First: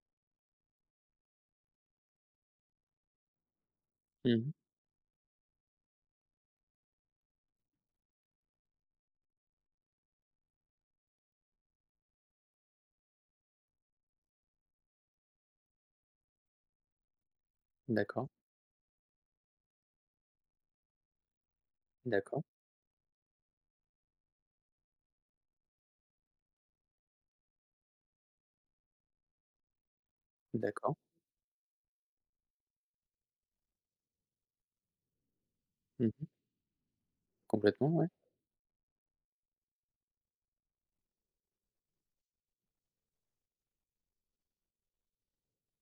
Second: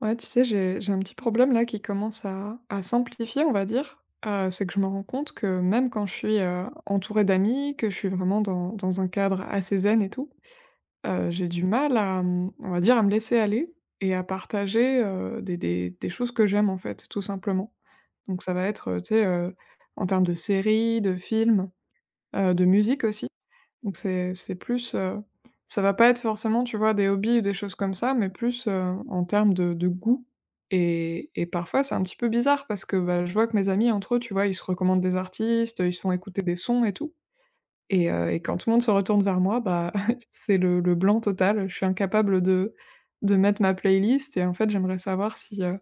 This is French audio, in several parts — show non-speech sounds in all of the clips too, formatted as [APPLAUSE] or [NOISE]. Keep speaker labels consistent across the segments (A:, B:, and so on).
A: Ouais, tu sais, j'ai un petit problème là qui commence à s'amplifier, on va dire.
B: Mmh
A: Euh,
B: mh.
A: c'est que je me rends compte que même quand je suis entourée d'amis, que je suis vraiment dans un cadre assez zen et tout, j'ai du mal à, on va dire, à me laisser aller et à partager des choses que j'aime en fait, tout simplement.
B: D'accord,
A: Donc ça va être, tu sais, en termes de séries, de films
B: d'accord,
A: de musique aussi. Donc c'est plus, ça va pas être forcément, tu vois, des hobbies ou des choses comme ça, mais plus, en termes de goût
B: d'accord.
A: et parfois c'est un petit peu bizarre parce que, bah, je vois que mes amis entre eux, tu vois, ils se recommandent des artistes, ils se
B: Mmh
A: font
B: mh.
A: écouter des sons et tout
B: Complètement, ouais.
A: et quand tout le monde se retourne vers moi, bah, [LAUGHS] c'est le blanc total. Je suis incapable de mettre ma playlist et en fait, j'aimerais savoir si, heu,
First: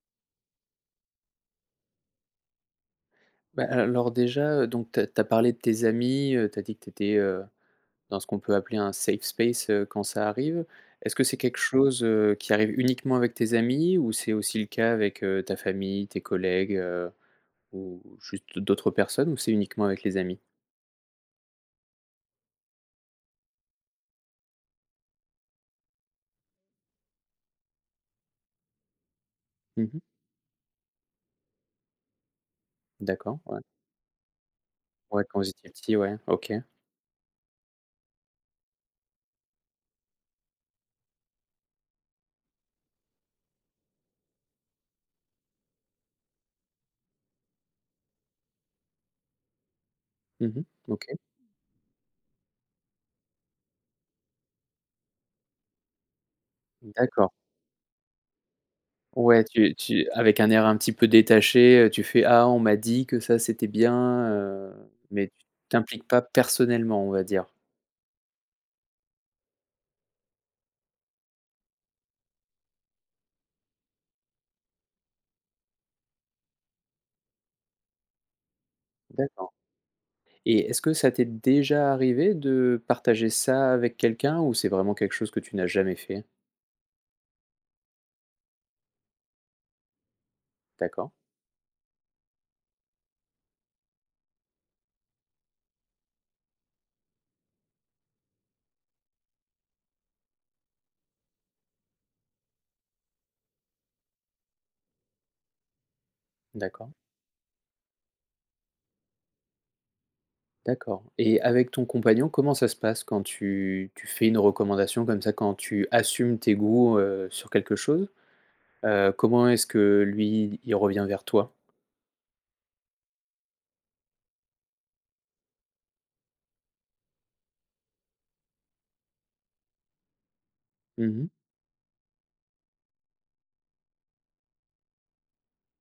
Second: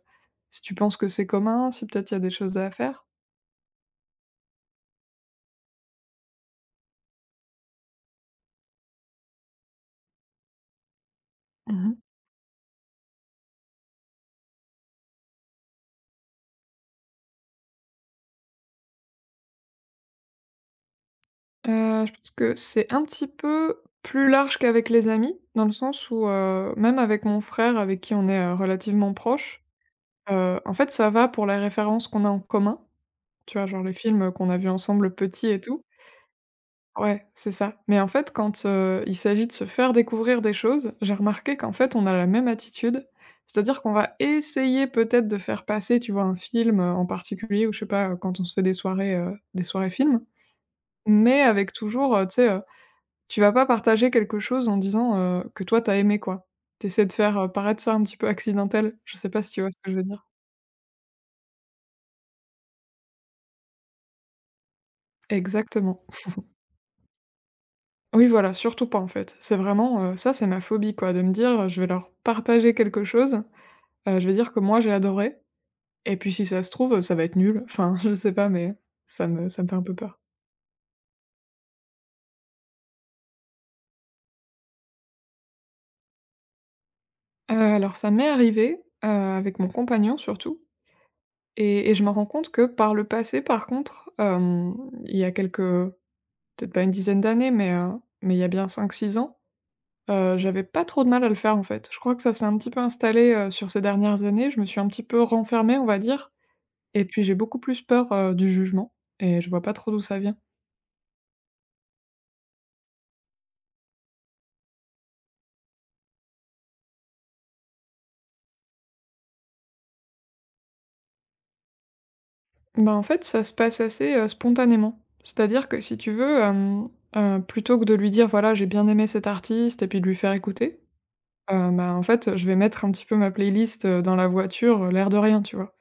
A: si tu penses que c'est commun. Si peut-être il y a des choses à faire?
B: Bah, alors déjà, donc tu as parlé de tes amis, tu as dit que tu étais, dans ce qu'on peut appeler un safe space, quand ça arrive. Est-ce que c'est quelque
A: Mmh.
B: chose, qui arrive uniquement avec tes amis ou c'est aussi le cas avec, ta famille, tes collègues, ou juste d'autres personnes ou c'est uniquement avec les amis?
A: Je pense que c'est un petit peu plus large qu'avec les amis, dans le sens où, même avec mon frère avec qui on est, relativement proche,
B: Mmh mh.
A: en fait, ça va pour les références qu'on a en commun,
B: D'accord,
A: tu
B: ouais.
A: vois? Genre les films, qu'on a vus ensemble
B: Ouais, quand
A: petits
B: vous
A: et
B: étiez
A: tout.
B: petits, ouais. OK.
A: Ouais, c'est ça. Mais en fait, quand, il s'agit de se faire découvrir des choses, j'ai remarqué qu'en fait, on a la même attitude. C'est-à-dire qu'on va essayer peut-être de faire passer, tu vois, un film, en particulier ou je sais pas, quand on se fait des soirées films,
B: Mmh mh. OK.
A: mais avec toujours, tu sais, tu vas pas partager quelque chose en disant, que toi t'as aimé quoi. T'essaies de
B: D'accord.
A: faire, paraître ça un petit peu accidentel. Je sais pas
B: Ouais,
A: si tu vois
B: tu
A: ce que je veux
B: tu
A: dire?
B: avec un air un petit peu détaché, tu fais: «Ah, on m'a dit que ça, c'était bien», heu, mais tu
A: Exactement.
B: t'impliques pas personnellement, on va dire.
A: Oui voilà, surtout pas en fait. C'est vraiment, ça c'est ma phobie quoi, de me dire, je vais leur partager quelque chose, je vais dire que moi j'ai adoré et puis si ça se trouve, ça va être nul. Enfin, [LAUGHS] je sais pas mais ça me
B: D'accord,
A: ça me fait un peu peur.
B: et est-ce que ça t'est déjà arrivé de partager ça avec quelqu'un ou c'est vraiment quelque chose que tu n'as jamais fait?
A: Alors ça m'est arrivé, avec mon compagnon surtout
B: D'accord,
A: et je me rends compte que par le passé par contre, il y a quelques Peut-être pas une dizaine d'années, mais il y a bien 5-6 ans, j'avais pas trop de mal à le faire, en fait. Je crois que ça s'est un petit peu installé, sur ces dernières années. Je me suis un petit peu renfermée, on va dire
B: d'accord,
A: et puis j'ai beaucoup plus peur, du jugement et je vois pas trop d'où ça vient.
B: d'accord, et avec ton compagnon, comment ça se passe quand tu fais une recommandation comme ça, quand tu assumes tes goûts, sur quelque chose? Comment est-ce que lui, il revient vers toi?
A: Bah, en fait, ça se passe assez, spontanément. C'est-à-dire que si tu veux, plutôt que de lui dire: «Voilà, j'ai bien aimé cet artiste» et puis de lui faire écouter,
B: Mmh.
A: bah, en fait, je vais mettre un petit peu ma playlist, dans la voiture, l'air de rien, tu vois?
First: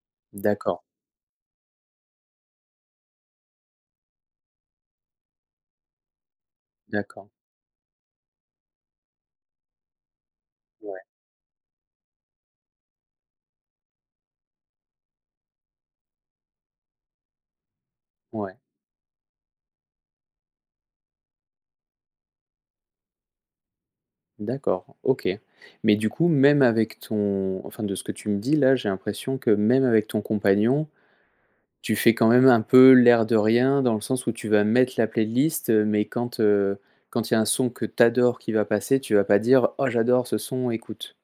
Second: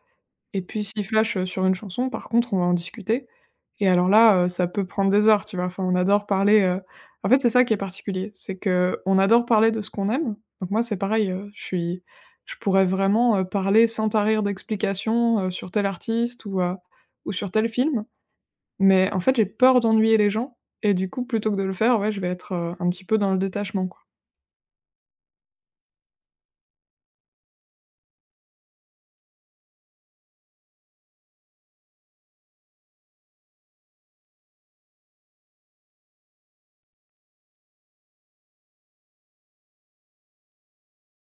A: Et
B: D'accord,
A: puis s'il flash, sur une chanson, par contre, on va en discuter et alors là, ça peut prendre des heures, tu vois? Enfin, on adore parler, en
B: d'accord.
A: fait, c'est ça qui est particulier, c'est que on adore parler de ce qu'on aime. Donc moi, c'est
B: Ouais,
A: pareil, je pourrais vraiment, parler sans tarir d'explications, sur tel artiste ou sur tel film.
B: ouais.
A: Mais en fait, j'ai peur d'ennuyer les gens et du coup, plutôt que de le faire, ouais, je vais être, un petit peu dans le détachement, quoi.
B: D'accord, OK. Mais du coup, même avec ton enfin, de ce que tu me dis là, j'ai l'impression que même avec ton compagnon, tu fais quand même un peu l'air de rien, dans le sens où tu vas mettre la playlist, mais quand il y a un son que t'adores qui va passer, tu vas pas dire: «Oh j'adore ce son, écoute».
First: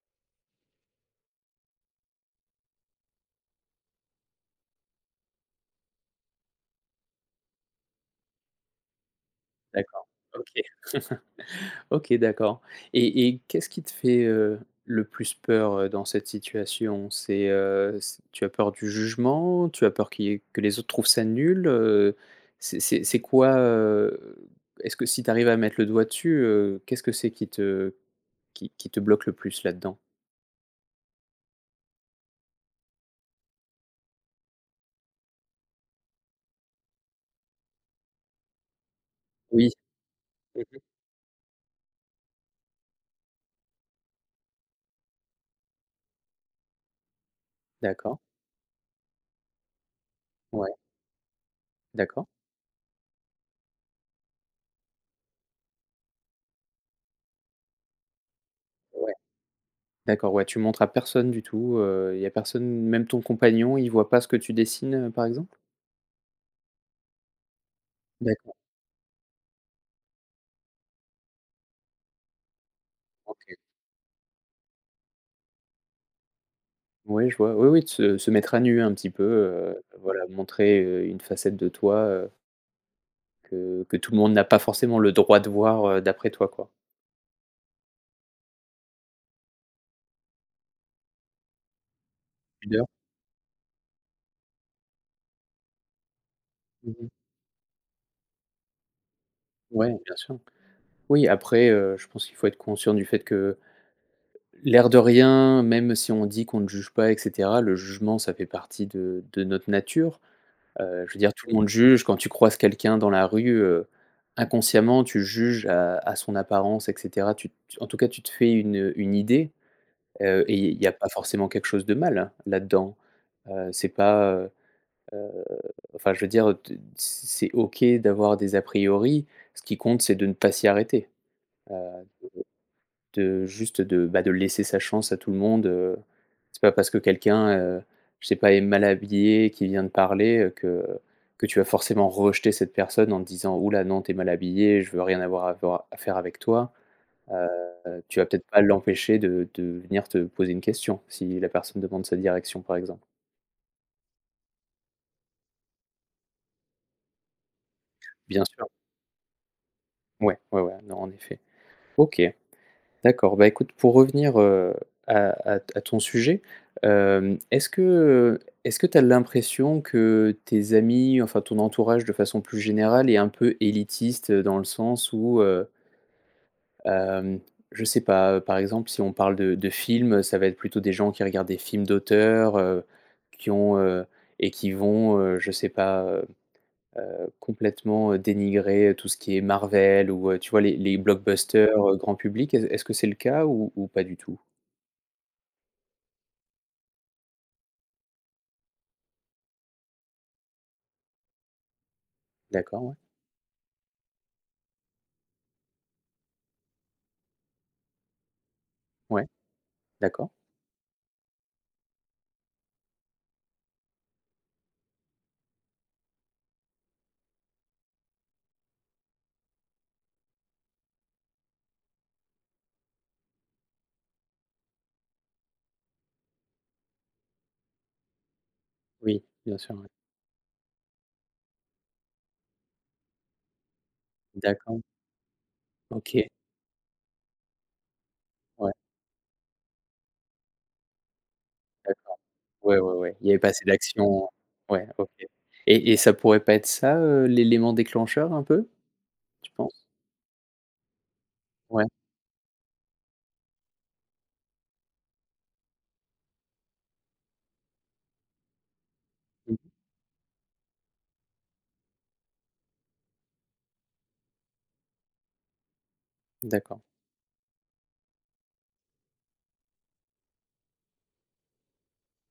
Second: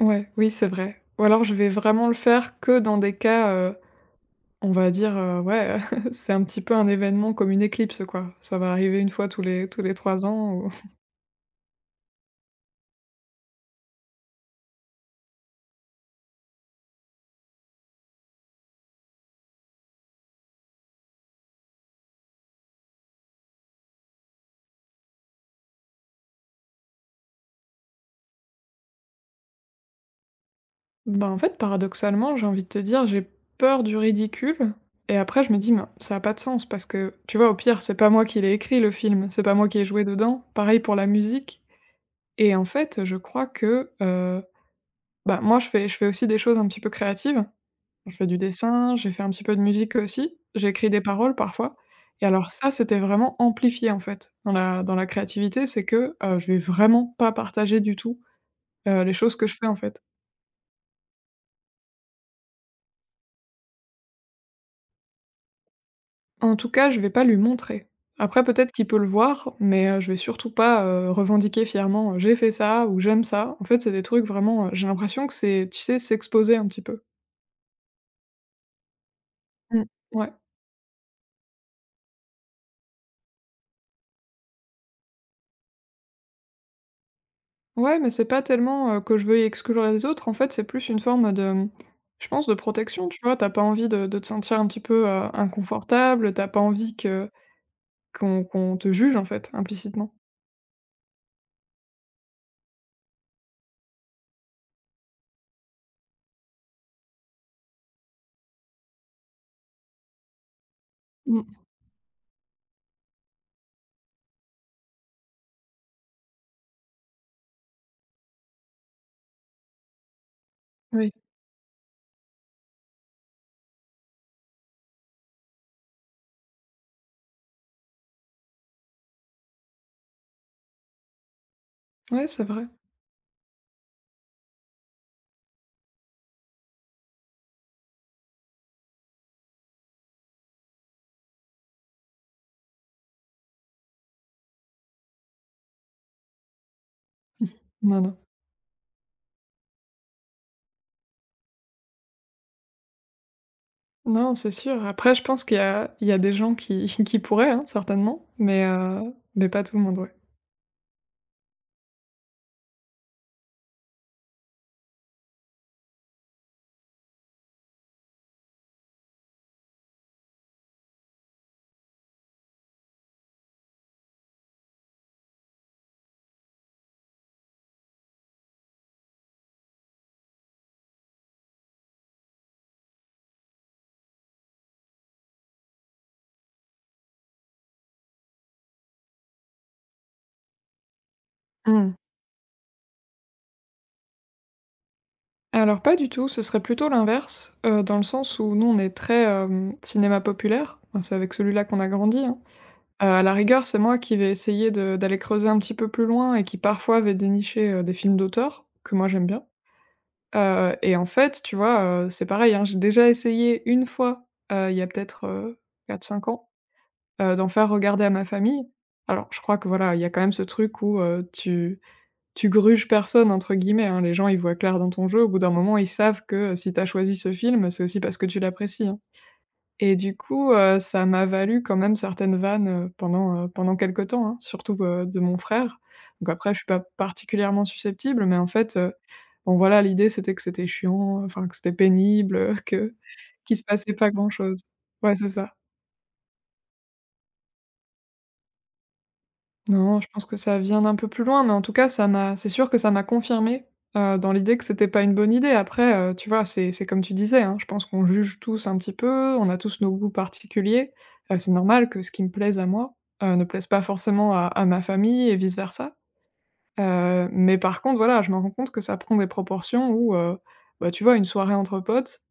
A: Ouais, oui, c'est vrai. Ou alors je vais vraiment le faire que dans des cas. On va dire, ouais, [LAUGHS] c'est un petit peu un événement comme une éclipse, quoi. Ça va arriver une fois tous les
B: D'accord,
A: 3 ans
B: OK.
A: ou
B: OK, d'accord, et qu'est-ce qui te fait, le plus peur, dans cette situation? C'est, c Tu as peur du jugement? Tu as peur qu'il y ait que les autres trouvent ça nul? C'est quoi, est-ce que si tu arrives à mettre le doigt dessus, qu'est-ce que c'est qui te bloque le plus là-dedans?
A: [LAUGHS] ben, en fait, paradoxalement, j'ai envie de te dire, j'ai peur du ridicule et après je me dis: «Mais ça a pas de sens» parce que, tu vois, au pire, c'est pas moi qui l'ai écrit le film, c'est pas moi
B: Oui.
A: qui ai joué dedans.
B: Mmh.
A: Pareil pour la musique et en fait, je crois que, bah, moi je fais aussi des choses un petit peu créatives. Je
B: D'accord.
A: fais du dessin, j'ai fait un petit peu de musique aussi, j'ai
B: Ouais.
A: écrit des paroles parfois et
B: D'accord.
A: alors ça, c'était vraiment amplifié, en fait, dans la créativité. C'est que, je vais vraiment pas partager du tout, les
B: Ouais.
A: choses que je fais, en fait.
B: D'accord, ouais, tu montres à personne du tout, il y a personne, même ton compagnon, il voit pas ce que tu dessines, par exemple?
A: En tout cas, je vais pas lui montrer. Après
B: D'accord,
A: peut-être qu'il peut le voir, mais, je vais surtout pas, revendiquer fièrement, «J'ai fait ça» ou «J'aime ça».
B: OK.
A: En fait, c'est des trucs vraiment, j'ai l'impression que c'est, tu sais, s'exposer un petit peu.
B: Oui, je vois. Oui, oui, de se mettre à nu un petit peu,
A: Mmh,
B: voilà,
A: ouais.
B: montrer, une facette de toi, que tout le monde n'a pas forcément le droit de voir, d'après toi, quoi.
A: Ouais, mais c'est pas tellement, que je veux exclure les autres, en fait, c'est plus une forme de, je pense, de
B: Pudeur?
A: protection, tu vois? T'as pas envie de te sentir un petit peu, inconfortable. T'as pas envie
B: Mmh.
A: que qu'on te juge, en fait,
B: Ouais,
A: implicitement.
B: bien sûr. Oui, après, je pense qu'il faut être conscient du fait que, l'air de rien, même si on dit qu'on ne juge pas et cetera, le jugement, ça fait partie de notre nature. Je veux dire, tout le
A: Mmh.
B: monde juge, quand tu croises quelqu'un dans la rue, inconsciemment, tu juges à son apparence et cetera. Tu en tout cas, tu te fais une idée. Et il n'y a pas
A: Oui.
B: forcément quelque chose de mal hein, là-dedans. C'est pas, heu, enfin, je veux dire, t c'est OK d'avoir des a priori. Ce qui compte, c'est de ne pas s'y arrêter. Heu,
A: Ouais, c'est vrai.
B: de juste de, bah, de laisser sa chance à tout le monde, c'est pas parce que quelqu'un, je sais pas, est mal habillé, qui vient de parler, que tu vas forcément rejeter cette personne en te disant: «Ouh là, non, tu mal habillé, je veux rien avoir à voir à faire avec toi».
A: Non, non.
B: Tu vas peut-être pas l'empêcher de venir te poser une question, si la personne demande sa direction, par exemple.
A: Non, c'est sûr. Après, je pense qu'il y a des gens qui [LAUGHS] qui pourraient, hein, certainement,
B: Bien
A: mais
B: sûr.
A: heu, mais pas tout le monde, ouais.
B: Ouais, ouais, ouais, non, en effet. OK, d'accord. Bah, écoute, pour revenir, à ton sujet, hem, est-ce que, est-ce que tu as l'impression que tes amis, enfin, ton entourage de façon plus générale est un peu élitiste, dans le sens où, Hem, je sais pas, par exemple, si on parle de films, ça va être plutôt des gens qui regardent des films d'auteurs, qui ont, heu et qui vont, je sais pas, complètement, dénigrer tout ce qui est Marvel ou, tu vois, les blockbusters,
A: Mmh.
B: grand public. Est-ce que c'est le cas ou pas du tout?
A: Alors pas du tout, ce serait plutôt l'inverse, dans le sens où nous, on est très, cinéma populaire, enfin, c'est avec celui-là qu'on a grandi, hein.
B: D'accord, ouais.
A: À la rigueur, c'est moi qui vais essayer de d'aller creuser un petit peu plus loin et qui parfois vais dénicher, des films d'auteur que moi j'aime
B: Ouais,
A: bien,
B: d'accord.
A: et en fait, tu vois, c'est pareil, hein, j'ai déjà essayé une fois, il y a peut-être, 4-5 ans, d'en faire regarder à ma famille. Alors je crois que voilà, il y a quand même ce truc où, tu «gruges personne» entre guillemets, hein. Les gens, ils voient clair dans ton jeu. Au bout d'un moment, ils savent que, si tu as choisi ce film, c'est aussi parce que tu l'apprécies, hein.
B: Oui, bien sûr, ouais.
A: Et du coup, ça m'a valu quand même certaines vannes, pendant quelque temps, hein, surtout,
B: D'accord.
A: de mon frère.
B: OK.
A: Donc après, je suis pas particulièrement susceptible, mais en
B: Ouais,
A: fait, bon voilà, l'idée c'était que c'était chiant, enfin que c'était
B: d'accord.
A: pénible, [LAUGHS]
B: Ouais,
A: que
B: ouais, ouais. Il y avait pas
A: qu'il se
B: assez
A: passait pas
B: d'action.
A: grand chose.
B: Ouais, OK,
A: Ouais, c'est ça.
B: et ça pourrait pas être ça, l'élément déclencheur un peu, tu penses?
A: Non, je pense que ça vient d'un peu plus loin, mais en tout
B: Ouais.
A: cas, ça m'a c'est sûr que ça m'a confirmé dans l'idée que c'était pas une bonne idée. Après, tu vois, c'est comme tu disais, hein, je pense qu'on juge tous un petit peu, on a tous nos goûts particuliers. C'est normal que ce qui me plaise à moi, ne plaise pas forcément à ma famille et vice versa.
B: D'accord.
A: Mais par contre, voilà, je me rends compte que ça prend des proportions où, bah, tu vois, une soirée entre potes,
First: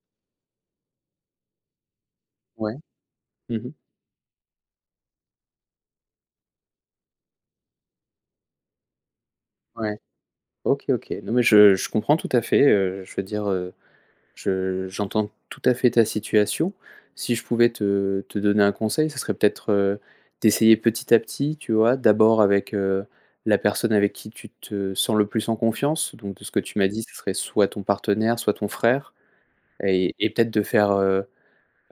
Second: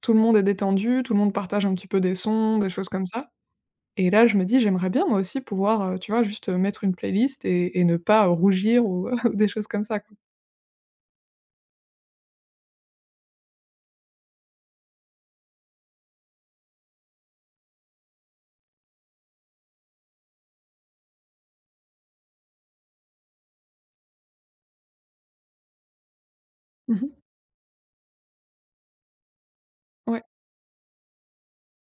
A: tout le monde est détendu, tout le monde partage un petit peu des sons, des
B: Ouais.
A: choses comme ça.
B: Mmh.
A: Et là, je me dis: «J'aimerais bien moi aussi pouvoir, tu vois, juste, mettre une playlist et ne pas rougir ou [LAUGHS] ou des choses comme
B: Ouais.
A: ça, quoi».
B: OK, OK. Non, mais je comprends tout à fait, je veux dire, je j'entends tout à fait ta situation. Si je pouvais te donner un conseil, ce serait peut-être, d'essayer petit à petit, tu vois? D'abord avec, la personne avec qui tu te sens le plus en confiance. Donc de ce que tu m'as
A: Mmh
B: dit, ce
A: mh.
B: serait soit ton partenaire, soit ton frère, et
A: Ouais,
B: et peut-être de faire,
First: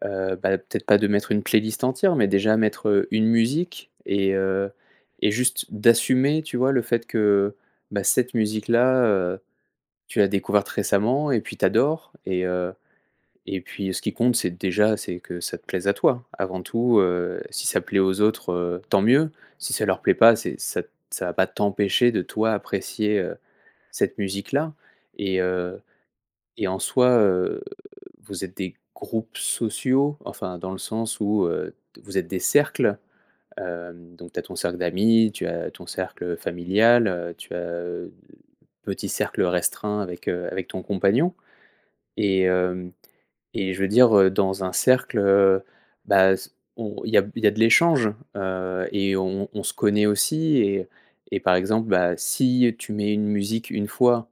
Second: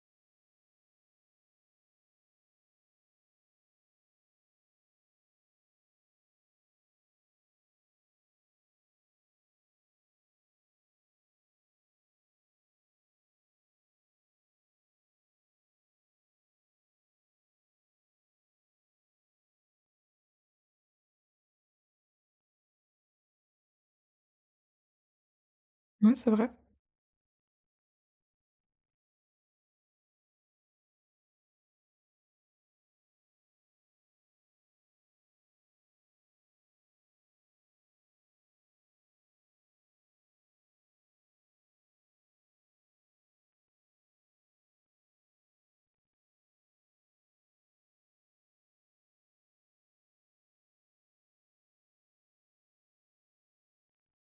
B: Bah, peut-être pas de mettre une playlist entière, mais déjà mettre, une musique et juste d'assumer, tu vois? Le fait que, bah, cette musique-là, tu l'as découverte récemment et puis t'adores. Et puis ce qui compte, c'est déjà, c'est que ça te plaise à toi. Avant tout, si ça plaît aux autres, tant mieux. Si ça leur plaît pas, c'est ça, ça va pas t'empêcher de toi apprécier, cette musique-là, et heu
A: ouais, c'est vrai.
B: et en soi, vous êtes des groupes sociaux? Enfin, dans le sens où, vous êtes des cercles? Donc tu as ton cercle d'amis, tu as ton cercle familial, tu as, petit cercle restreint avec, avec ton compagnon, et hem et je veux dire, dans un cercle, bah, s on il y a de l'échange, et on se connaît aussi, et par exemple, bah, si tu mets une musique une fois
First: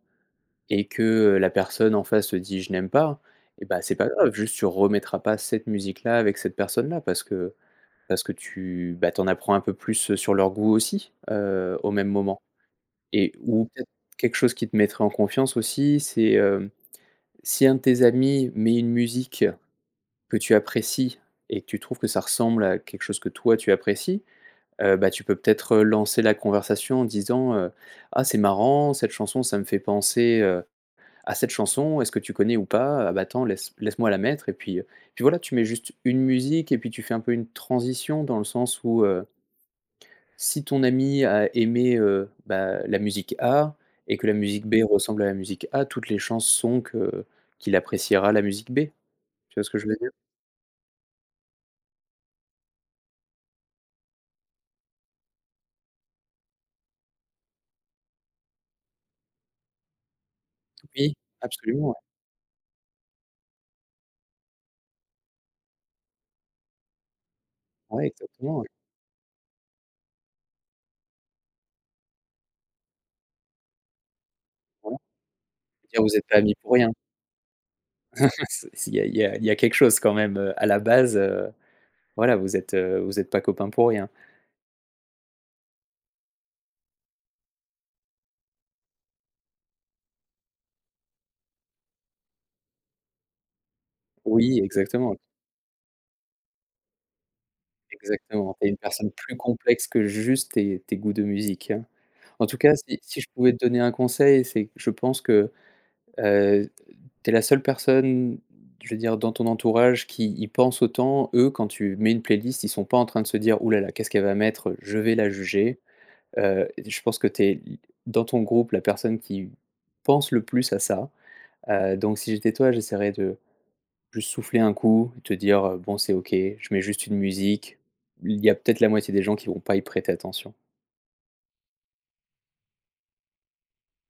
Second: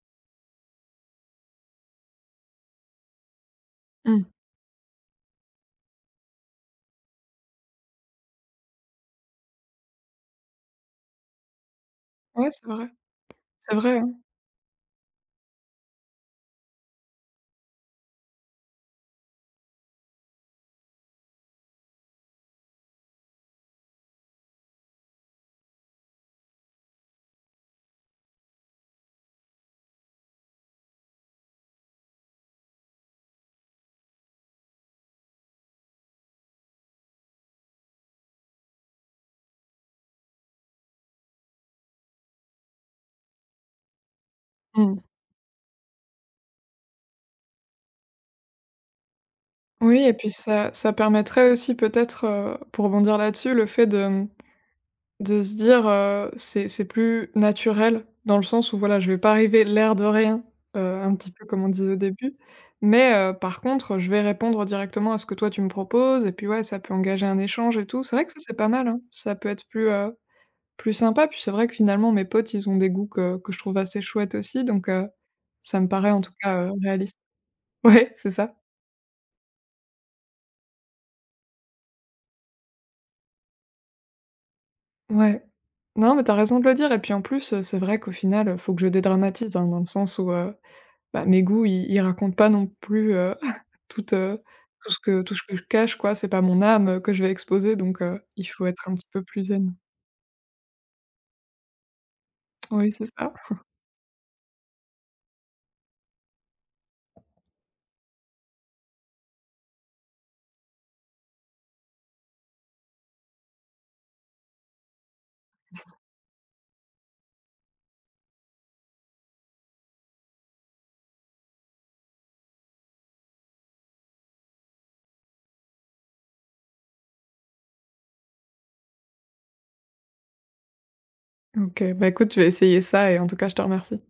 B: et que, la personne en face te dit: «Je n'aime pas», et bah, c'est pas
A: Mmh.
B: grave, juste tu remettras pas cette musique-là avec cette personne-là parce que tu bah, tu apprends un peu plus, sur leur goût aussi, au même moment,
A: Ouais, c'est vrai.
B: et ou
A: C'est
B: peut-être
A: vrai, hein.
B: quelque chose qui te mettrait en confiance aussi, c'est, si un de tes amis met une musique que tu apprécies et que tu trouves que ça ressemble à quelque chose que toi tu apprécies, bah, tu peux peut-être, lancer la conversation en disant, «Ah, c'est marrant, cette chanson ça me fait penser, à cette chanson, est-ce que tu connais ou pas? Ah bah attends, laisse-moi la mettre», et puis voilà, tu mets juste une musique et puis tu fais un peu une transition dans le sens où, si ton ami a aimé, bah, la musique A et que la musique B
A: Mmh.
B: ressemble à la musique A, toutes les chances sont que qu'il appréciera la musique B. Tu vois ce que je veux
A: Oui
B: dire?
A: et puis ça permettrait aussi peut-être, pour rebondir là-dessus, le fait de se dire, c'est plus naturel dans le sens où voilà, je vais pas arriver l'air de rien, un
B: Oui,
A: petit peu comme on
B: absolument,
A: disait
B: ouais.
A: au début, mais par contre, je vais répondre directement à ce que toi tu me proposes et puis ouais, ça peut engager un échange et tout.
B: Ouais,
A: C'est vrai que ça, c'est
B: exactement,
A: pas
B: ouais.
A: mal, hein. Ça peut être plus sympa, puis c'est vrai que finalement mes potes, ils ont des goûts que je trouve assez chouettes aussi, donc
B: Voilà,
A: ça me
B: dire
A: paraît
B: vous
A: en
B: êtes
A: tout
B: pas amis
A: cas,
B: pour rien.
A: réaliste. [LAUGHS] Ouais, c'est ça.
B: [LAUGHS] C'est il y a il y a il y a quelque chose quand même, à la base, voilà, vous êtes pas copains pour rien.
A: Ouais. Non, mais t'as raison de le dire et puis en plus, c'est vrai qu'au final, faut que je dédramatise, hein, dans le sens où, bah, mes goûts, ils racontent pas non plus, [LAUGHS] toute,
B: Oui,
A: tout ce
B: exactement.
A: que tout ce que je cache, quoi. C'est pas mon âme, que je vais exposer, donc il
B: Exactement,
A: faut
B: tu es une
A: être un petit
B: personne
A: peu
B: plus
A: plus zen.
B: complexe que juste tes goûts de musique, hein. En tout cas,
A: Oui,
B: si
A: c'est
B: si je
A: ça.
B: pouvais te donner un conseil, c'est que je pense que, heu, tu es la seule personne, je veux dire, dans ton entourage qui y pense autant. Eux, quand tu mets une playlist, ils sont pas en train de se dire: «Ouh là là, qu'est-ce qu'elle va mettre? Je vais la juger». Je pense que tu es dans ton groupe la personne qui pense le plus à ça. Donc si j'étais toi, j'essaierais de juste souffler un coup et te dire, «Bon, c'est OK, je mets juste une musique». Il y a peut-être la moitié des gens qui vont pas y prêter attention.
A: OK, bah, écoute, je vais essayer ça et en tout cas, je te remercie.